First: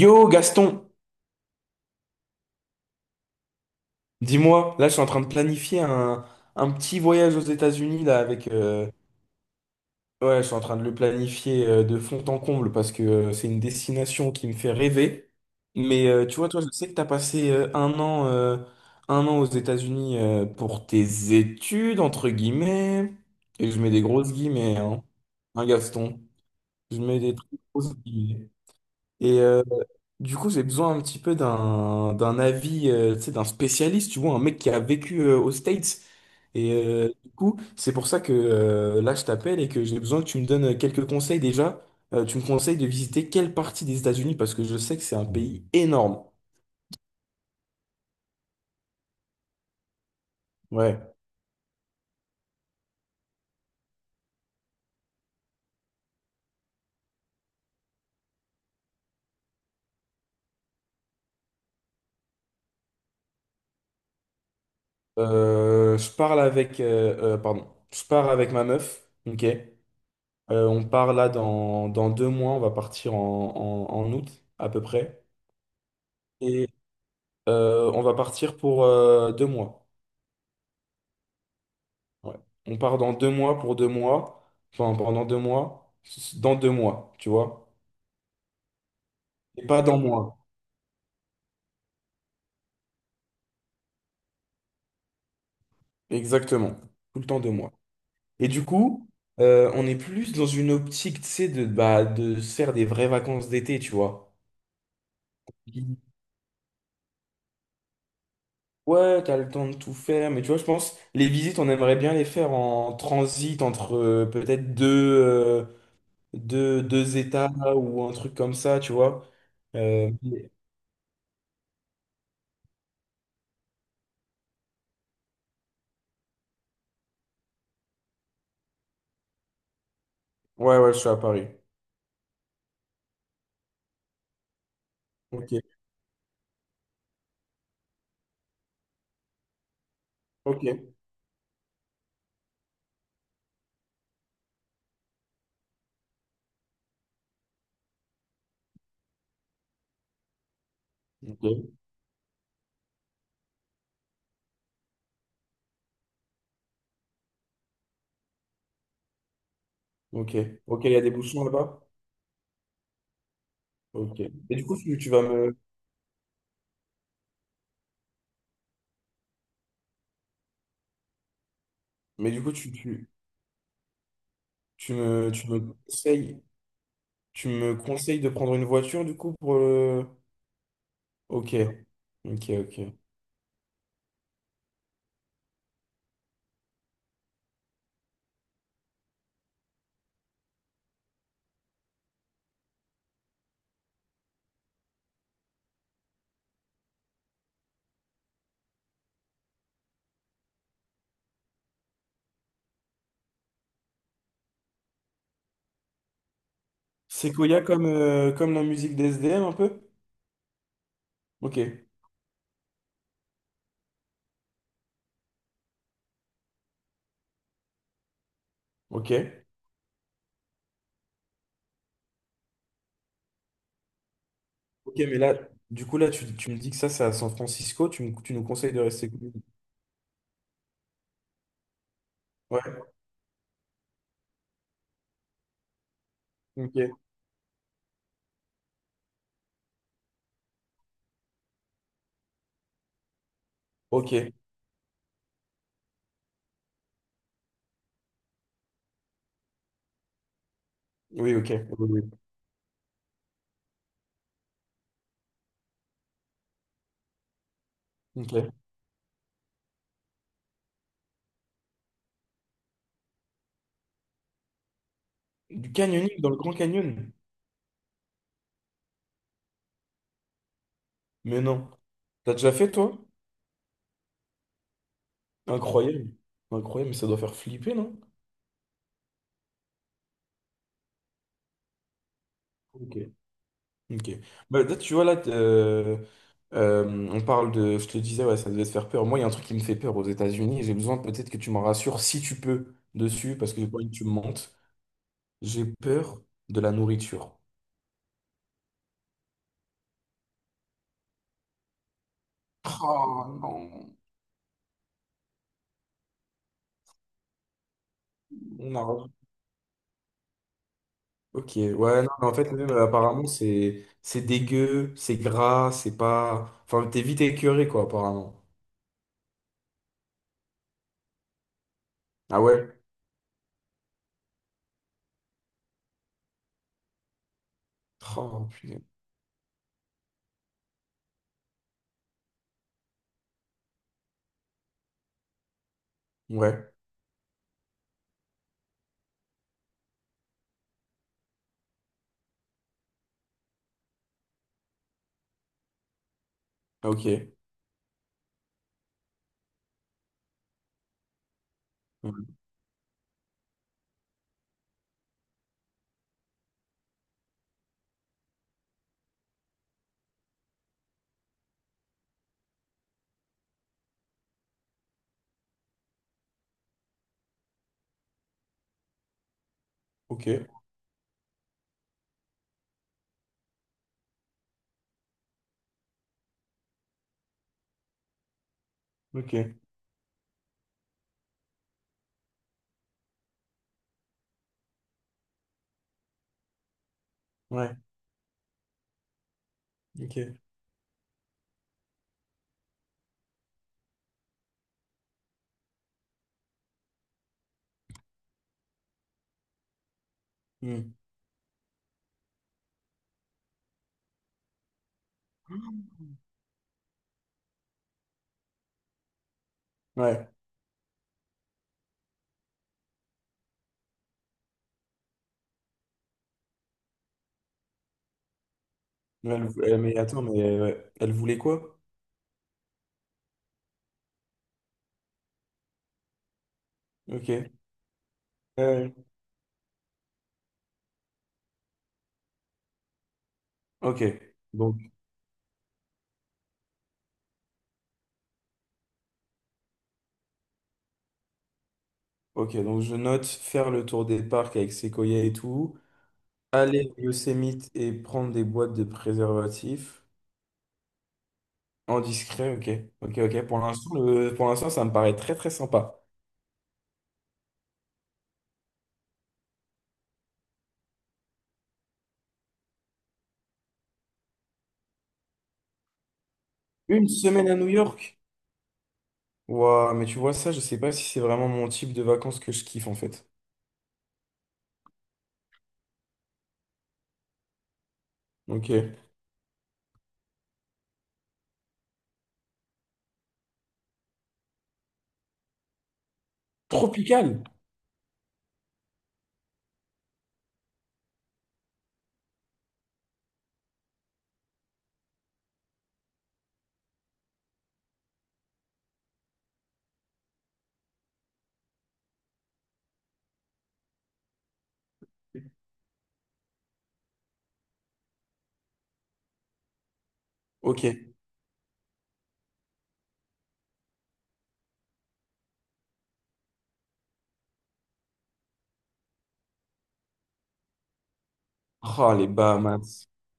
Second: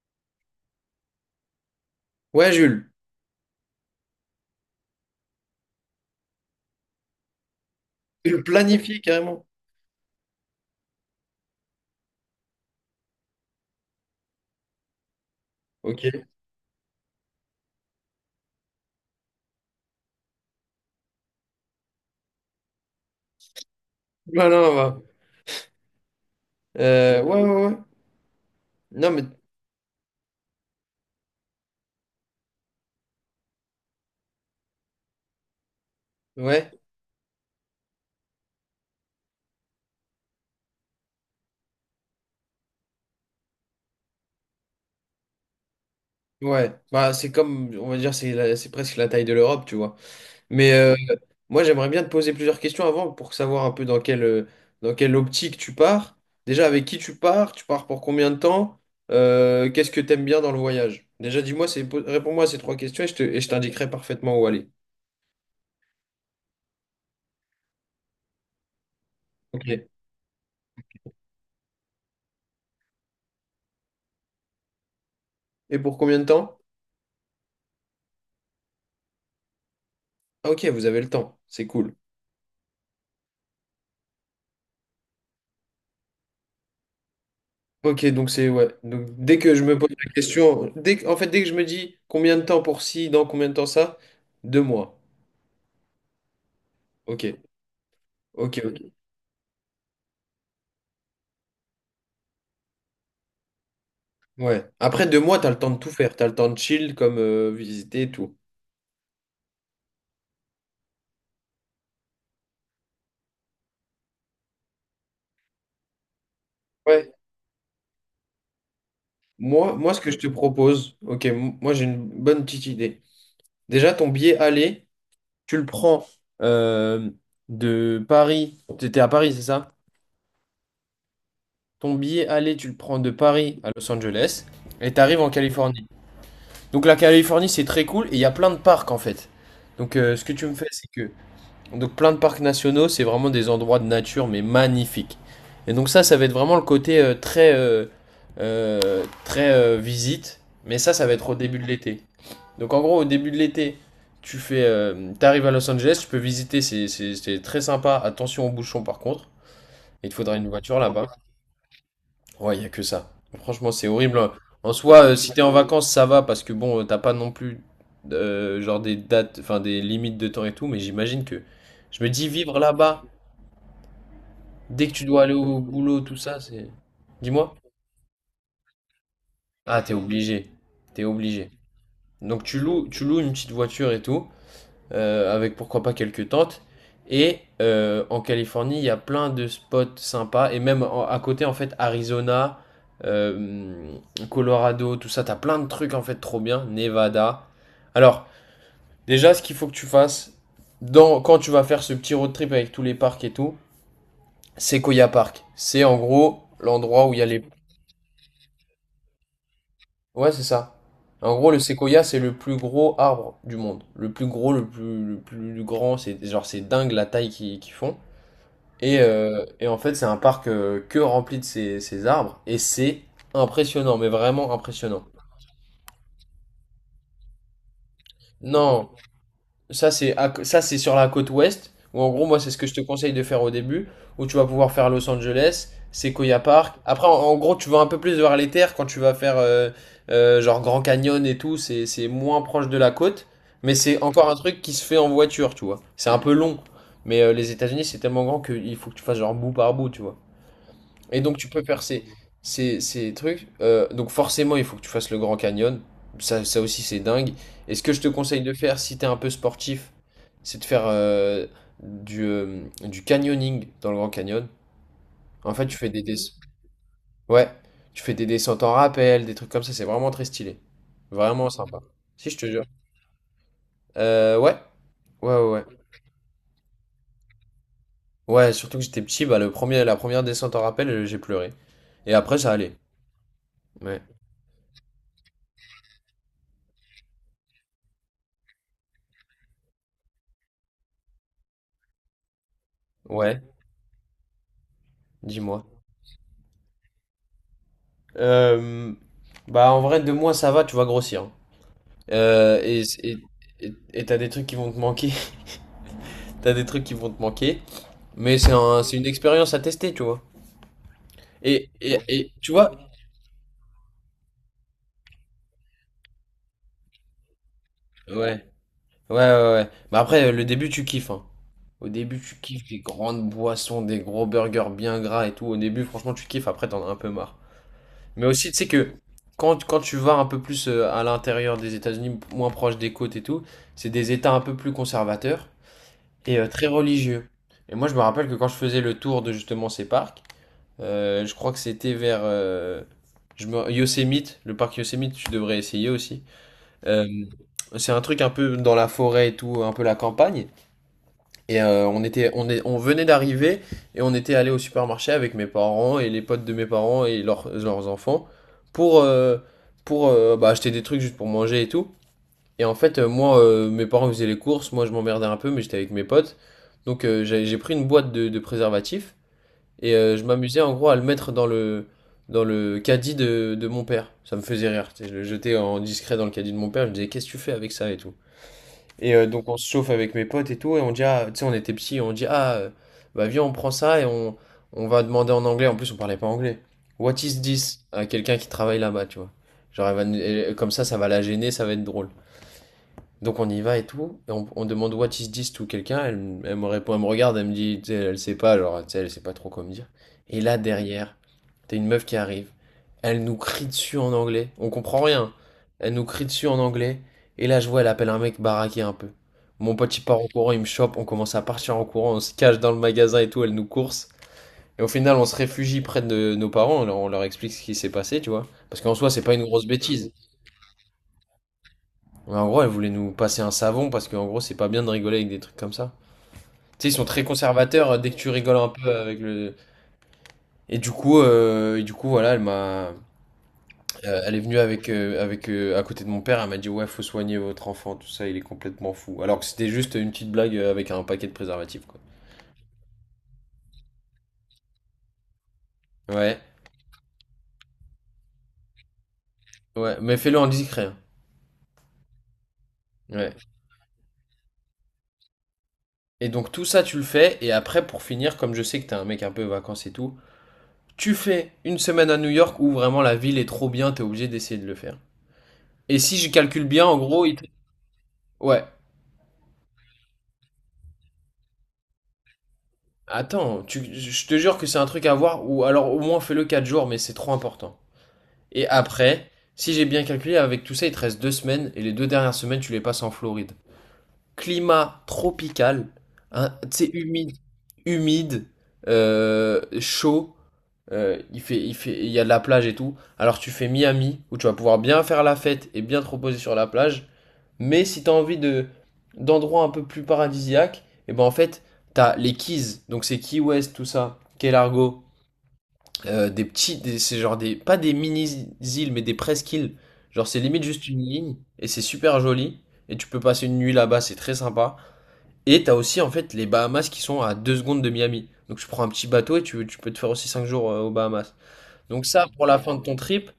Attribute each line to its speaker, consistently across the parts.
Speaker 1: Yo Gaston,
Speaker 2: Ouais, Jules,
Speaker 1: dis-moi, là je suis en train de planifier un petit voyage aux États-Unis là
Speaker 2: tu le
Speaker 1: avec
Speaker 2: planifies carrément.
Speaker 1: ouais, je suis en train de le planifier de fond en comble parce que c'est une destination qui me fait rêver. Mais
Speaker 2: Ok.
Speaker 1: tu vois, toi, je sais que tu as passé 1 an un an aux États-Unis pour tes études entre guillemets et je mets des grosses
Speaker 2: Voilà,
Speaker 1: guillemets
Speaker 2: bah.
Speaker 1: hein. Hein, Gaston, je mets
Speaker 2: Euh,
Speaker 1: des
Speaker 2: ouais,
Speaker 1: très
Speaker 2: ouais, ouais.
Speaker 1: grosses guillemets.
Speaker 2: Non, mais
Speaker 1: Et euh, Du coup, j'ai besoin un petit peu d'un avis, tu sais, d'un spécialiste, tu vois, un mec qui a vécu aux States.
Speaker 2: ouais,
Speaker 1: Et du coup, c'est pour ça que là, je t'appelle et que j'ai besoin que tu me donnes quelques conseils déjà. Tu me conseilles de visiter quelle partie des États-Unis parce que je sais que c'est un pays énorme.
Speaker 2: ouais. Bah, c'est comme, on va dire, c'est presque la taille de l'Europe, tu vois. Mais
Speaker 1: Ouais.
Speaker 2: moi, j'aimerais bien te poser plusieurs questions avant pour savoir un peu dans dans quelle optique tu pars. Déjà, avec qui tu pars pour combien de temps, qu'est-ce que tu aimes bien dans le voyage? Déjà, dis-moi, réponds-moi à ces trois questions et et je t'indiquerai parfaitement où aller.
Speaker 1: Pardon, je pars avec ma meuf. Ok.
Speaker 2: Ok.
Speaker 1: On part là dans 2 mois. On va partir en août à peu près.
Speaker 2: Et pour combien de temps?
Speaker 1: Et on va partir pour 2 mois.
Speaker 2: Ah, ok, vous avez le temps, c'est cool.
Speaker 1: Ouais. On part dans 2 mois pour 2 mois. Enfin, pendant 2 mois, dans 2 mois, tu vois.
Speaker 2: Ok, donc c'est ouais. Donc dès que je
Speaker 1: Et
Speaker 2: me
Speaker 1: pas
Speaker 2: pose
Speaker 1: dans
Speaker 2: la
Speaker 1: mois.
Speaker 2: question, dès que- en fait dès que je me dis combien de temps pour ci, dans combien de temps ça, deux mois.
Speaker 1: Exactement. Tout
Speaker 2: Ok,
Speaker 1: le temps 2 mois. Et
Speaker 2: ok,
Speaker 1: du
Speaker 2: ok.
Speaker 1: coup, on est plus dans une optique, tu sais, de, bah, de se faire des vraies vacances d'été, tu vois.
Speaker 2: Ouais. Après deux mois, t'as le temps de tout
Speaker 1: Mhm.
Speaker 2: faire, t'as le temps de chill comme visiter et tout.
Speaker 1: Ouais, t'as le temps de tout faire, mais tu vois, je pense, les visites, on aimerait bien les faire en transit entre peut-être
Speaker 2: Ouais.
Speaker 1: 2 États ou un truc comme ça, tu vois.
Speaker 2: Moi, ce que
Speaker 1: Euh,
Speaker 2: je te
Speaker 1: mais-
Speaker 2: propose, ok, moi j'ai une bonne petite idée. Déjà, ton billet aller, tu le prends euh, de Paris. T'étais à Paris, c'est ça?
Speaker 1: ouais, ouais, je suis à Paris.
Speaker 2: Ton billet aller, tu le prends de Paris à Los Angeles et t'arrives en
Speaker 1: Ok,
Speaker 2: Californie. Donc la Californie, c'est très cool et il y a plein de parcs en fait. Donc ce que tu me fais,
Speaker 1: ok.
Speaker 2: c'est que donc plein de parcs nationaux, c'est vraiment des endroits de nature mais magnifiques. Et donc ça va être vraiment le côté très très visite, mais ça va être au début de
Speaker 1: Ok.
Speaker 2: l'été. Donc en gros, au début de l'été, t'arrives à Los Angeles, tu peux visiter, c'est très sympa. Attention aux bouchons par contre, il te
Speaker 1: Ok,
Speaker 2: faudra une voiture
Speaker 1: ok, il y a
Speaker 2: là-bas.
Speaker 1: des bouchons là-bas.
Speaker 2: Ouais, il n'y a que ça. Franchement, c'est
Speaker 1: Ok.
Speaker 2: horrible.
Speaker 1: Et du
Speaker 2: En
Speaker 1: coup,
Speaker 2: soi,
Speaker 1: tu vas
Speaker 2: si t'es en
Speaker 1: me.
Speaker 2: vacances, ça va parce que t'as pas non plus genre des dates, enfin des limites de temps et tout, mais j'imagine que je me dis
Speaker 1: Mais du coup,
Speaker 2: vivre là-bas, dès que
Speaker 1: tu
Speaker 2: tu dois
Speaker 1: me,
Speaker 2: aller
Speaker 1: tu
Speaker 2: au
Speaker 1: me
Speaker 2: boulot, tout ça,
Speaker 1: conseilles,
Speaker 2: c'est.
Speaker 1: tu
Speaker 2: Dis-moi.
Speaker 1: me conseilles de prendre une voiture, du coup, pour
Speaker 2: Ah, t'es
Speaker 1: le.
Speaker 2: obligé. T'es obligé.
Speaker 1: Ok,
Speaker 2: Donc
Speaker 1: ok, ok.
Speaker 2: tu loues une petite voiture et tout. Avec pourquoi pas quelques tentes. Et en Californie, il y a plein de spots sympas. Et même à côté, en fait, Arizona, euh, Colorado, tout ça, t'as plein de trucs en fait trop bien. Nevada. Alors, déjà, ce qu'il faut que tu fasses quand tu vas faire ce petit road trip avec tous les parcs et tout, Sequoia Park. C'est en gros l'endroit où il y a
Speaker 1: C'est
Speaker 2: les.
Speaker 1: Koya comme, comme la musique des SDM un peu?
Speaker 2: Ouais, c'est ça. En gros, le
Speaker 1: Ok,
Speaker 2: séquoia, c'est le plus gros arbre du monde. Le plus gros, le plus grand. C'est genre, c'est dingue la taille qu'ils font. Et,
Speaker 1: ok.
Speaker 2: euh, et en fait, c'est un parc que rempli de ces arbres. Et c'est impressionnant, mais vraiment
Speaker 1: Ok,
Speaker 2: impressionnant.
Speaker 1: mais là, du coup, là, tu me dis que ça, c'est à San Francisco, tu nous conseilles de
Speaker 2: Non,
Speaker 1: rester. Cool.
Speaker 2: ça c'est sur la côte ouest, où en gros, moi, c'est ce
Speaker 1: Ouais,
Speaker 2: que je te conseille de faire au début, où tu vas pouvoir faire Los Angeles, Sequoia Park.
Speaker 1: ok,
Speaker 2: Après, en gros, tu vas un peu plus vers les terres quand tu vas faire genre Grand Canyon et tout. C'est moins proche de la côte, mais c'est
Speaker 1: ok.
Speaker 2: encore un truc qui se fait en voiture, tu vois. C'est un peu long, mais les États-Unis, c'est tellement grand qu'il faut que tu fasses genre bout par bout, tu vois. Et
Speaker 1: Oui,
Speaker 2: donc tu
Speaker 1: ok.
Speaker 2: peux faire
Speaker 1: Oui,
Speaker 2: ces trucs. Donc forcément, il faut que tu fasses le Grand Canyon. Ça aussi, c'est dingue. Et ce que je te
Speaker 1: oui.
Speaker 2: conseille
Speaker 1: Ok.
Speaker 2: de faire, si t'es un peu sportif, c'est de faire du canyoning dans le Grand Canyon. En fait,
Speaker 1: Du
Speaker 2: tu fais des...
Speaker 1: canyoning dans le Grand Canyon?
Speaker 2: Ouais, tu fais des descentes en rappel, des trucs comme ça. C'est vraiment très stylé.
Speaker 1: Mais
Speaker 2: Vraiment
Speaker 1: non.
Speaker 2: sympa. Si,
Speaker 1: T'as
Speaker 2: je te
Speaker 1: déjà
Speaker 2: jure.
Speaker 1: fait, toi?
Speaker 2: Euh, ouais, ouais, ouais. Ouais,
Speaker 1: Incroyable. Incroyable, mais ça doit faire flipper, non?
Speaker 2: Ouais, surtout que j'étais petit, bah, la première descente en rappel, j'ai pleuré. Et après, ça allait.
Speaker 1: Ok.
Speaker 2: Ouais,
Speaker 1: Ok. Bah, là, tu vois, on parle de. Je te disais, ouais, ça devait te faire peur. Moi, il y a un truc qui me fait peur aux États-Unis. J'ai besoin peut-être que tu m'en rassures si tu peux dessus,
Speaker 2: ouais,
Speaker 1: parce que j'ai pas envie que tu me mentes.
Speaker 2: dis-moi.
Speaker 1: J'ai peur de la nourriture.
Speaker 2: Euh, bah en vrai, deux mois ça va, tu vas grossir. Hein. Euh, et et
Speaker 1: Oh
Speaker 2: et-
Speaker 1: non,
Speaker 2: et t'as des trucs qui vont te manquer. T'as des trucs qui vont te manquer. Mais
Speaker 1: on
Speaker 2: c'est une
Speaker 1: a.
Speaker 2: expérience à tester, tu vois.
Speaker 1: Ok,
Speaker 2: Et, et,
Speaker 1: ouais, non, mais
Speaker 2: et
Speaker 1: en fait,
Speaker 2: tu
Speaker 1: même
Speaker 2: vois?
Speaker 1: apparemment, c'est dégueu, c'est gras, c'est pas. Enfin, t'es vite écœuré, quoi, apparemment.
Speaker 2: Ouais. Ouais, ouais, ouais. Mais après, le début, tu kiffes, hein. Au début, tu
Speaker 1: Ah
Speaker 2: kiffes
Speaker 1: ouais?
Speaker 2: les grandes boissons, des gros burgers bien gras et tout. Au début, franchement, tu kiffes. Après, t'en as un peu marre. Mais
Speaker 1: Oh
Speaker 2: aussi, tu sais
Speaker 1: putain.
Speaker 2: que quand tu vas un peu plus à l'intérieur des États-Unis, moins proche des côtes et tout, c'est des États un peu plus conservateurs, et très
Speaker 1: Ouais,
Speaker 2: religieux. Et moi, je me rappelle que quand je faisais le tour de justement ces parcs, je crois que c'était vers je me- Yosemite, le parc Yosemite, tu devrais essayer aussi.
Speaker 1: ah,
Speaker 2: Euh,
Speaker 1: ok.
Speaker 2: c'est un truc un peu dans la forêt et tout, un peu la campagne. Et
Speaker 1: Ouais.
Speaker 2: on venait d'arriver et on était allé au supermarché avec mes parents et les potes de mes parents et leurs enfants pour euh, pour bah, acheter des trucs juste pour manger et tout. Et en fait, mes parents faisaient les courses, moi je m'emmerdais un peu, mais j'étais avec mes potes. Donc j'ai pris une boîte de préservatifs et je
Speaker 1: Ok.
Speaker 2: m'amusais en gros à le mettre dans le caddie de mon père. Ça me faisait rire. Tu sais, je le jetais en discret dans le caddie de mon père, je me disais qu'est-ce que tu fais avec ça et tout. Et
Speaker 1: Ok,
Speaker 2: donc on se chauffe avec mes potes et tout, et on dit, ah, tu sais, on était petits, on dit, bah viens, on prend ça et on va demander en anglais. En plus, on parlait pas anglais. What is
Speaker 1: ouais,
Speaker 2: this? À quelqu'un qui travaille là-bas, tu vois. Genre, elle va nous-
Speaker 1: ok.
Speaker 2: elle- comme ça va la gêner, ça va être drôle. Donc on y va et tout, et on demande what is this to quelqu'un, elle me répond, elle me regarde, elle me dit, tu sais, elle sait pas, genre, tu sais, elle sait pas trop quoi me dire. Et là
Speaker 1: Hmm.
Speaker 2: derrière, t'as une meuf qui arrive, elle nous crie dessus en anglais, on comprend rien, elle nous crie dessus en anglais, et là je vois, elle appelle un mec baraqué un peu. Mon pote il part en
Speaker 1: Ouais,
Speaker 2: courant, il me chope, on commence à partir en courant, on se cache dans le magasin et tout, elle nous course. Et au final, on se réfugie près de nos parents, on leur explique ce qui s'est passé, tu vois. Parce qu'en soi, c'est pas
Speaker 1: mais,
Speaker 2: une grosse
Speaker 1: mais
Speaker 2: bêtise.
Speaker 1: attends, ouais. Elle voulait quoi?
Speaker 2: Ouais, en gros, elle voulait nous passer un savon parce qu'en gros, c'est pas bien de rigoler avec des trucs comme ça. Tu sais, ils sont très
Speaker 1: Ok.
Speaker 2: conservateurs dès que tu rigoles un
Speaker 1: Euh,
Speaker 2: peu avec le. Et du coup, voilà,
Speaker 1: ok,
Speaker 2: elle est venue
Speaker 1: donc,
Speaker 2: à côté de mon père. Elle m'a dit, ouais, faut soigner votre enfant, tout ça, il est complètement fou. Alors que c'était juste une petite blague avec un paquet de préservatifs, quoi.
Speaker 1: ok, donc je note faire le tour des parcs avec Sequoia et tout,
Speaker 2: Ouais,
Speaker 1: aller au Yosemite et prendre des boîtes de
Speaker 2: ouais,
Speaker 1: préservatifs
Speaker 2: mais fais-le en discret. Hein.
Speaker 1: en discret, ok, ok,
Speaker 2: Ouais.
Speaker 1: ok. Pour l'instant, pour l'instant, ça me paraît très très sympa.
Speaker 2: Et donc tout ça, tu le fais. Et après, pour finir, comme je sais que t'es un mec un peu vacances et tout, tu fais une semaine à New York où vraiment la ville est trop bien, t'es obligé d'essayer de le faire. Et si je calcule bien, en
Speaker 1: Une
Speaker 2: gros,
Speaker 1: semaine à New York?
Speaker 2: Ouais.
Speaker 1: Waouh, mais tu vois ça, je sais pas si c'est vraiment mon type de vacances que je kiffe en fait.
Speaker 2: Attends, je te jure que c'est un truc à voir, ou alors au moins fais-le 4 jours, mais c'est trop important. Et
Speaker 1: Ok.
Speaker 2: après, si j'ai bien calculé, avec tout ça, il te reste 2 semaines, et les deux dernières semaines, tu les passes en Floride. Climat tropical, hein, tu sais,
Speaker 1: Tropical?
Speaker 2: humide, chaud, il fait, il y a de la plage et tout. Alors tu fais Miami, où tu vas pouvoir bien faire la fête et bien te reposer sur la plage. Mais si t'as envie de d'endroits un peu plus paradisiaques, et ben en fait, t'as les Keys, donc c'est Key West, tout ça, Key Largo, c'est genre des, pas des mini-îles, mais des presqu'îles. Genre c'est limite juste
Speaker 1: Ok.
Speaker 2: une ligne, et c'est super joli, et tu peux passer une nuit là-bas, c'est très sympa. Et t'as aussi en fait les Bahamas qui sont à 2 secondes de Miami. Donc tu prends un petit bateau et tu peux te faire aussi 5 jours aux Bahamas. Donc
Speaker 1: Ah
Speaker 2: ça,
Speaker 1: les
Speaker 2: pour la fin de ton
Speaker 1: Bahamas.
Speaker 2: trip,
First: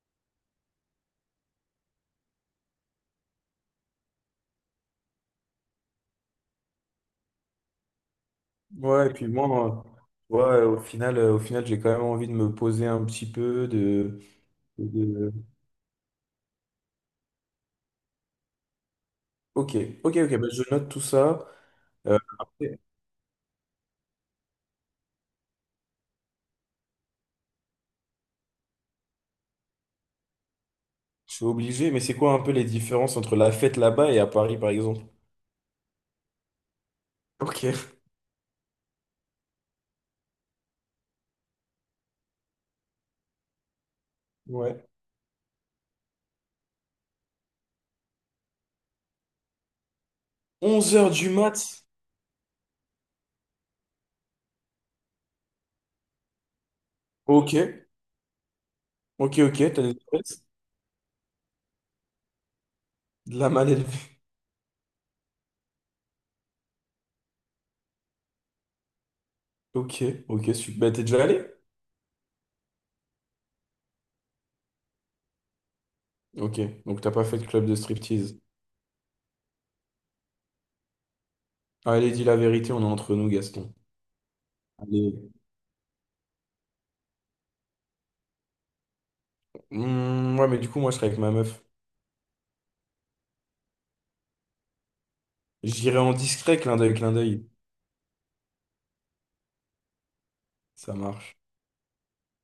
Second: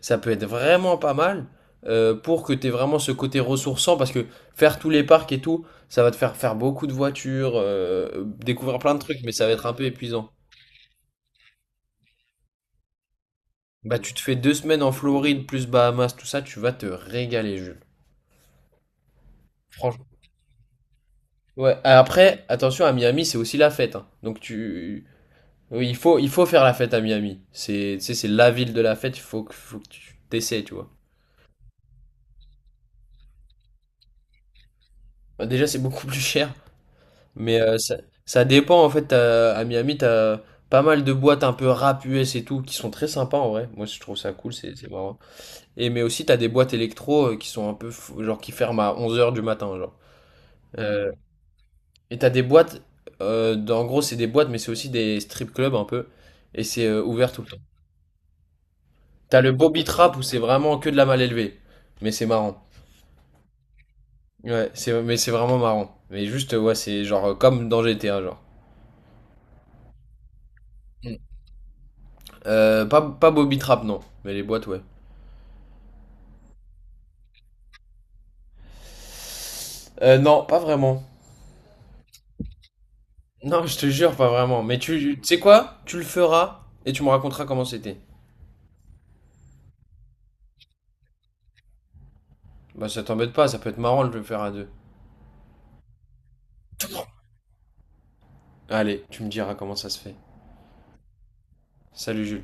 Speaker 2: ça peut être vraiment pas mal pour que tu aies vraiment ce côté ressourçant parce que faire tous les parcs et tout, ça va te faire faire beaucoup de voitures, découvrir plein de
Speaker 1: Ouais, et
Speaker 2: trucs,
Speaker 1: puis
Speaker 2: mais ça va être un
Speaker 1: moi,
Speaker 2: peu épuisant.
Speaker 1: ouais, au final, j'ai quand même envie de me poser un petit peu,
Speaker 2: Bah, tu te fais deux semaines en
Speaker 1: de-
Speaker 2: Floride plus Bahamas, tout ça, tu vas te régaler, Jules.
Speaker 1: ok,
Speaker 2: Franchement.
Speaker 1: ok, ok, bah, je note tout ça.
Speaker 2: Ouais, après,
Speaker 1: Après,
Speaker 2: attention, à Miami, c'est aussi la fête. Hein. Donc, tu. Oui, il faut faire la fête à Miami. C'est, tu sais, c'est la ville de la fête, il faut faut que tu t'essaies, tu vois.
Speaker 1: je suis obligé, mais c'est quoi un peu les différences entre la fête là-bas et à Paris, par exemple?
Speaker 2: Bah, déjà, c'est beaucoup plus cher. Mais euh,
Speaker 1: Ok,
Speaker 2: ça, ça dépend en fait. À Miami, t'as pas mal de boîtes un peu rap US et tout qui sont très sympas en vrai. Moi, je trouve ça cool,
Speaker 1: ouais.
Speaker 2: c'est marrant. Et mais aussi, t'as des boîtes électro qui sont genre qui ferment à 11 heures du matin, genre.
Speaker 1: onze
Speaker 2: Euh,
Speaker 1: heures du mat?
Speaker 2: et t'as des boîtes, en gros, c'est des boîtes, mais c'est aussi des strip clubs un peu. Et c'est ouvert tout le
Speaker 1: Ok,
Speaker 2: temps.
Speaker 1: ok,
Speaker 2: T'as le
Speaker 1: ok, t'as
Speaker 2: Bobby
Speaker 1: des
Speaker 2: Trap où c'est
Speaker 1: stress?
Speaker 2: vraiment que de la mal élevée. Mais c'est marrant.
Speaker 1: De la mal élevée.
Speaker 2: Ouais, mais c'est vraiment marrant. Mais juste, ouais, c'est genre comme dans GTA, genre.
Speaker 1: Ok, ok, super. Bah, t'es
Speaker 2: Mm.
Speaker 1: déjà allé?
Speaker 2: Pas Bobby Trap, non. Mais les boîtes, ouais.
Speaker 1: Ok, donc t'as pas fait de club de striptease.
Speaker 2: Non, pas vraiment.
Speaker 1: Allez, dis la vérité, on est entre nous,
Speaker 2: Non,
Speaker 1: Gaston.
Speaker 2: je te jure, pas vraiment. Mais tu
Speaker 1: Allez.
Speaker 2: sais quoi? Tu le feras et tu me raconteras comment c'était.
Speaker 1: Hmm, ouais, mais du coup, moi, je serais avec ma meuf.
Speaker 2: Bah, ça t'embête pas, ça peut être marrant de le faire à deux.
Speaker 1: J'irai en discret, clin d'œil, clin d'œil.
Speaker 2: Allez, tu me diras comment ça se fait.
Speaker 1: Ça marche.
Speaker 2: Salut Jules.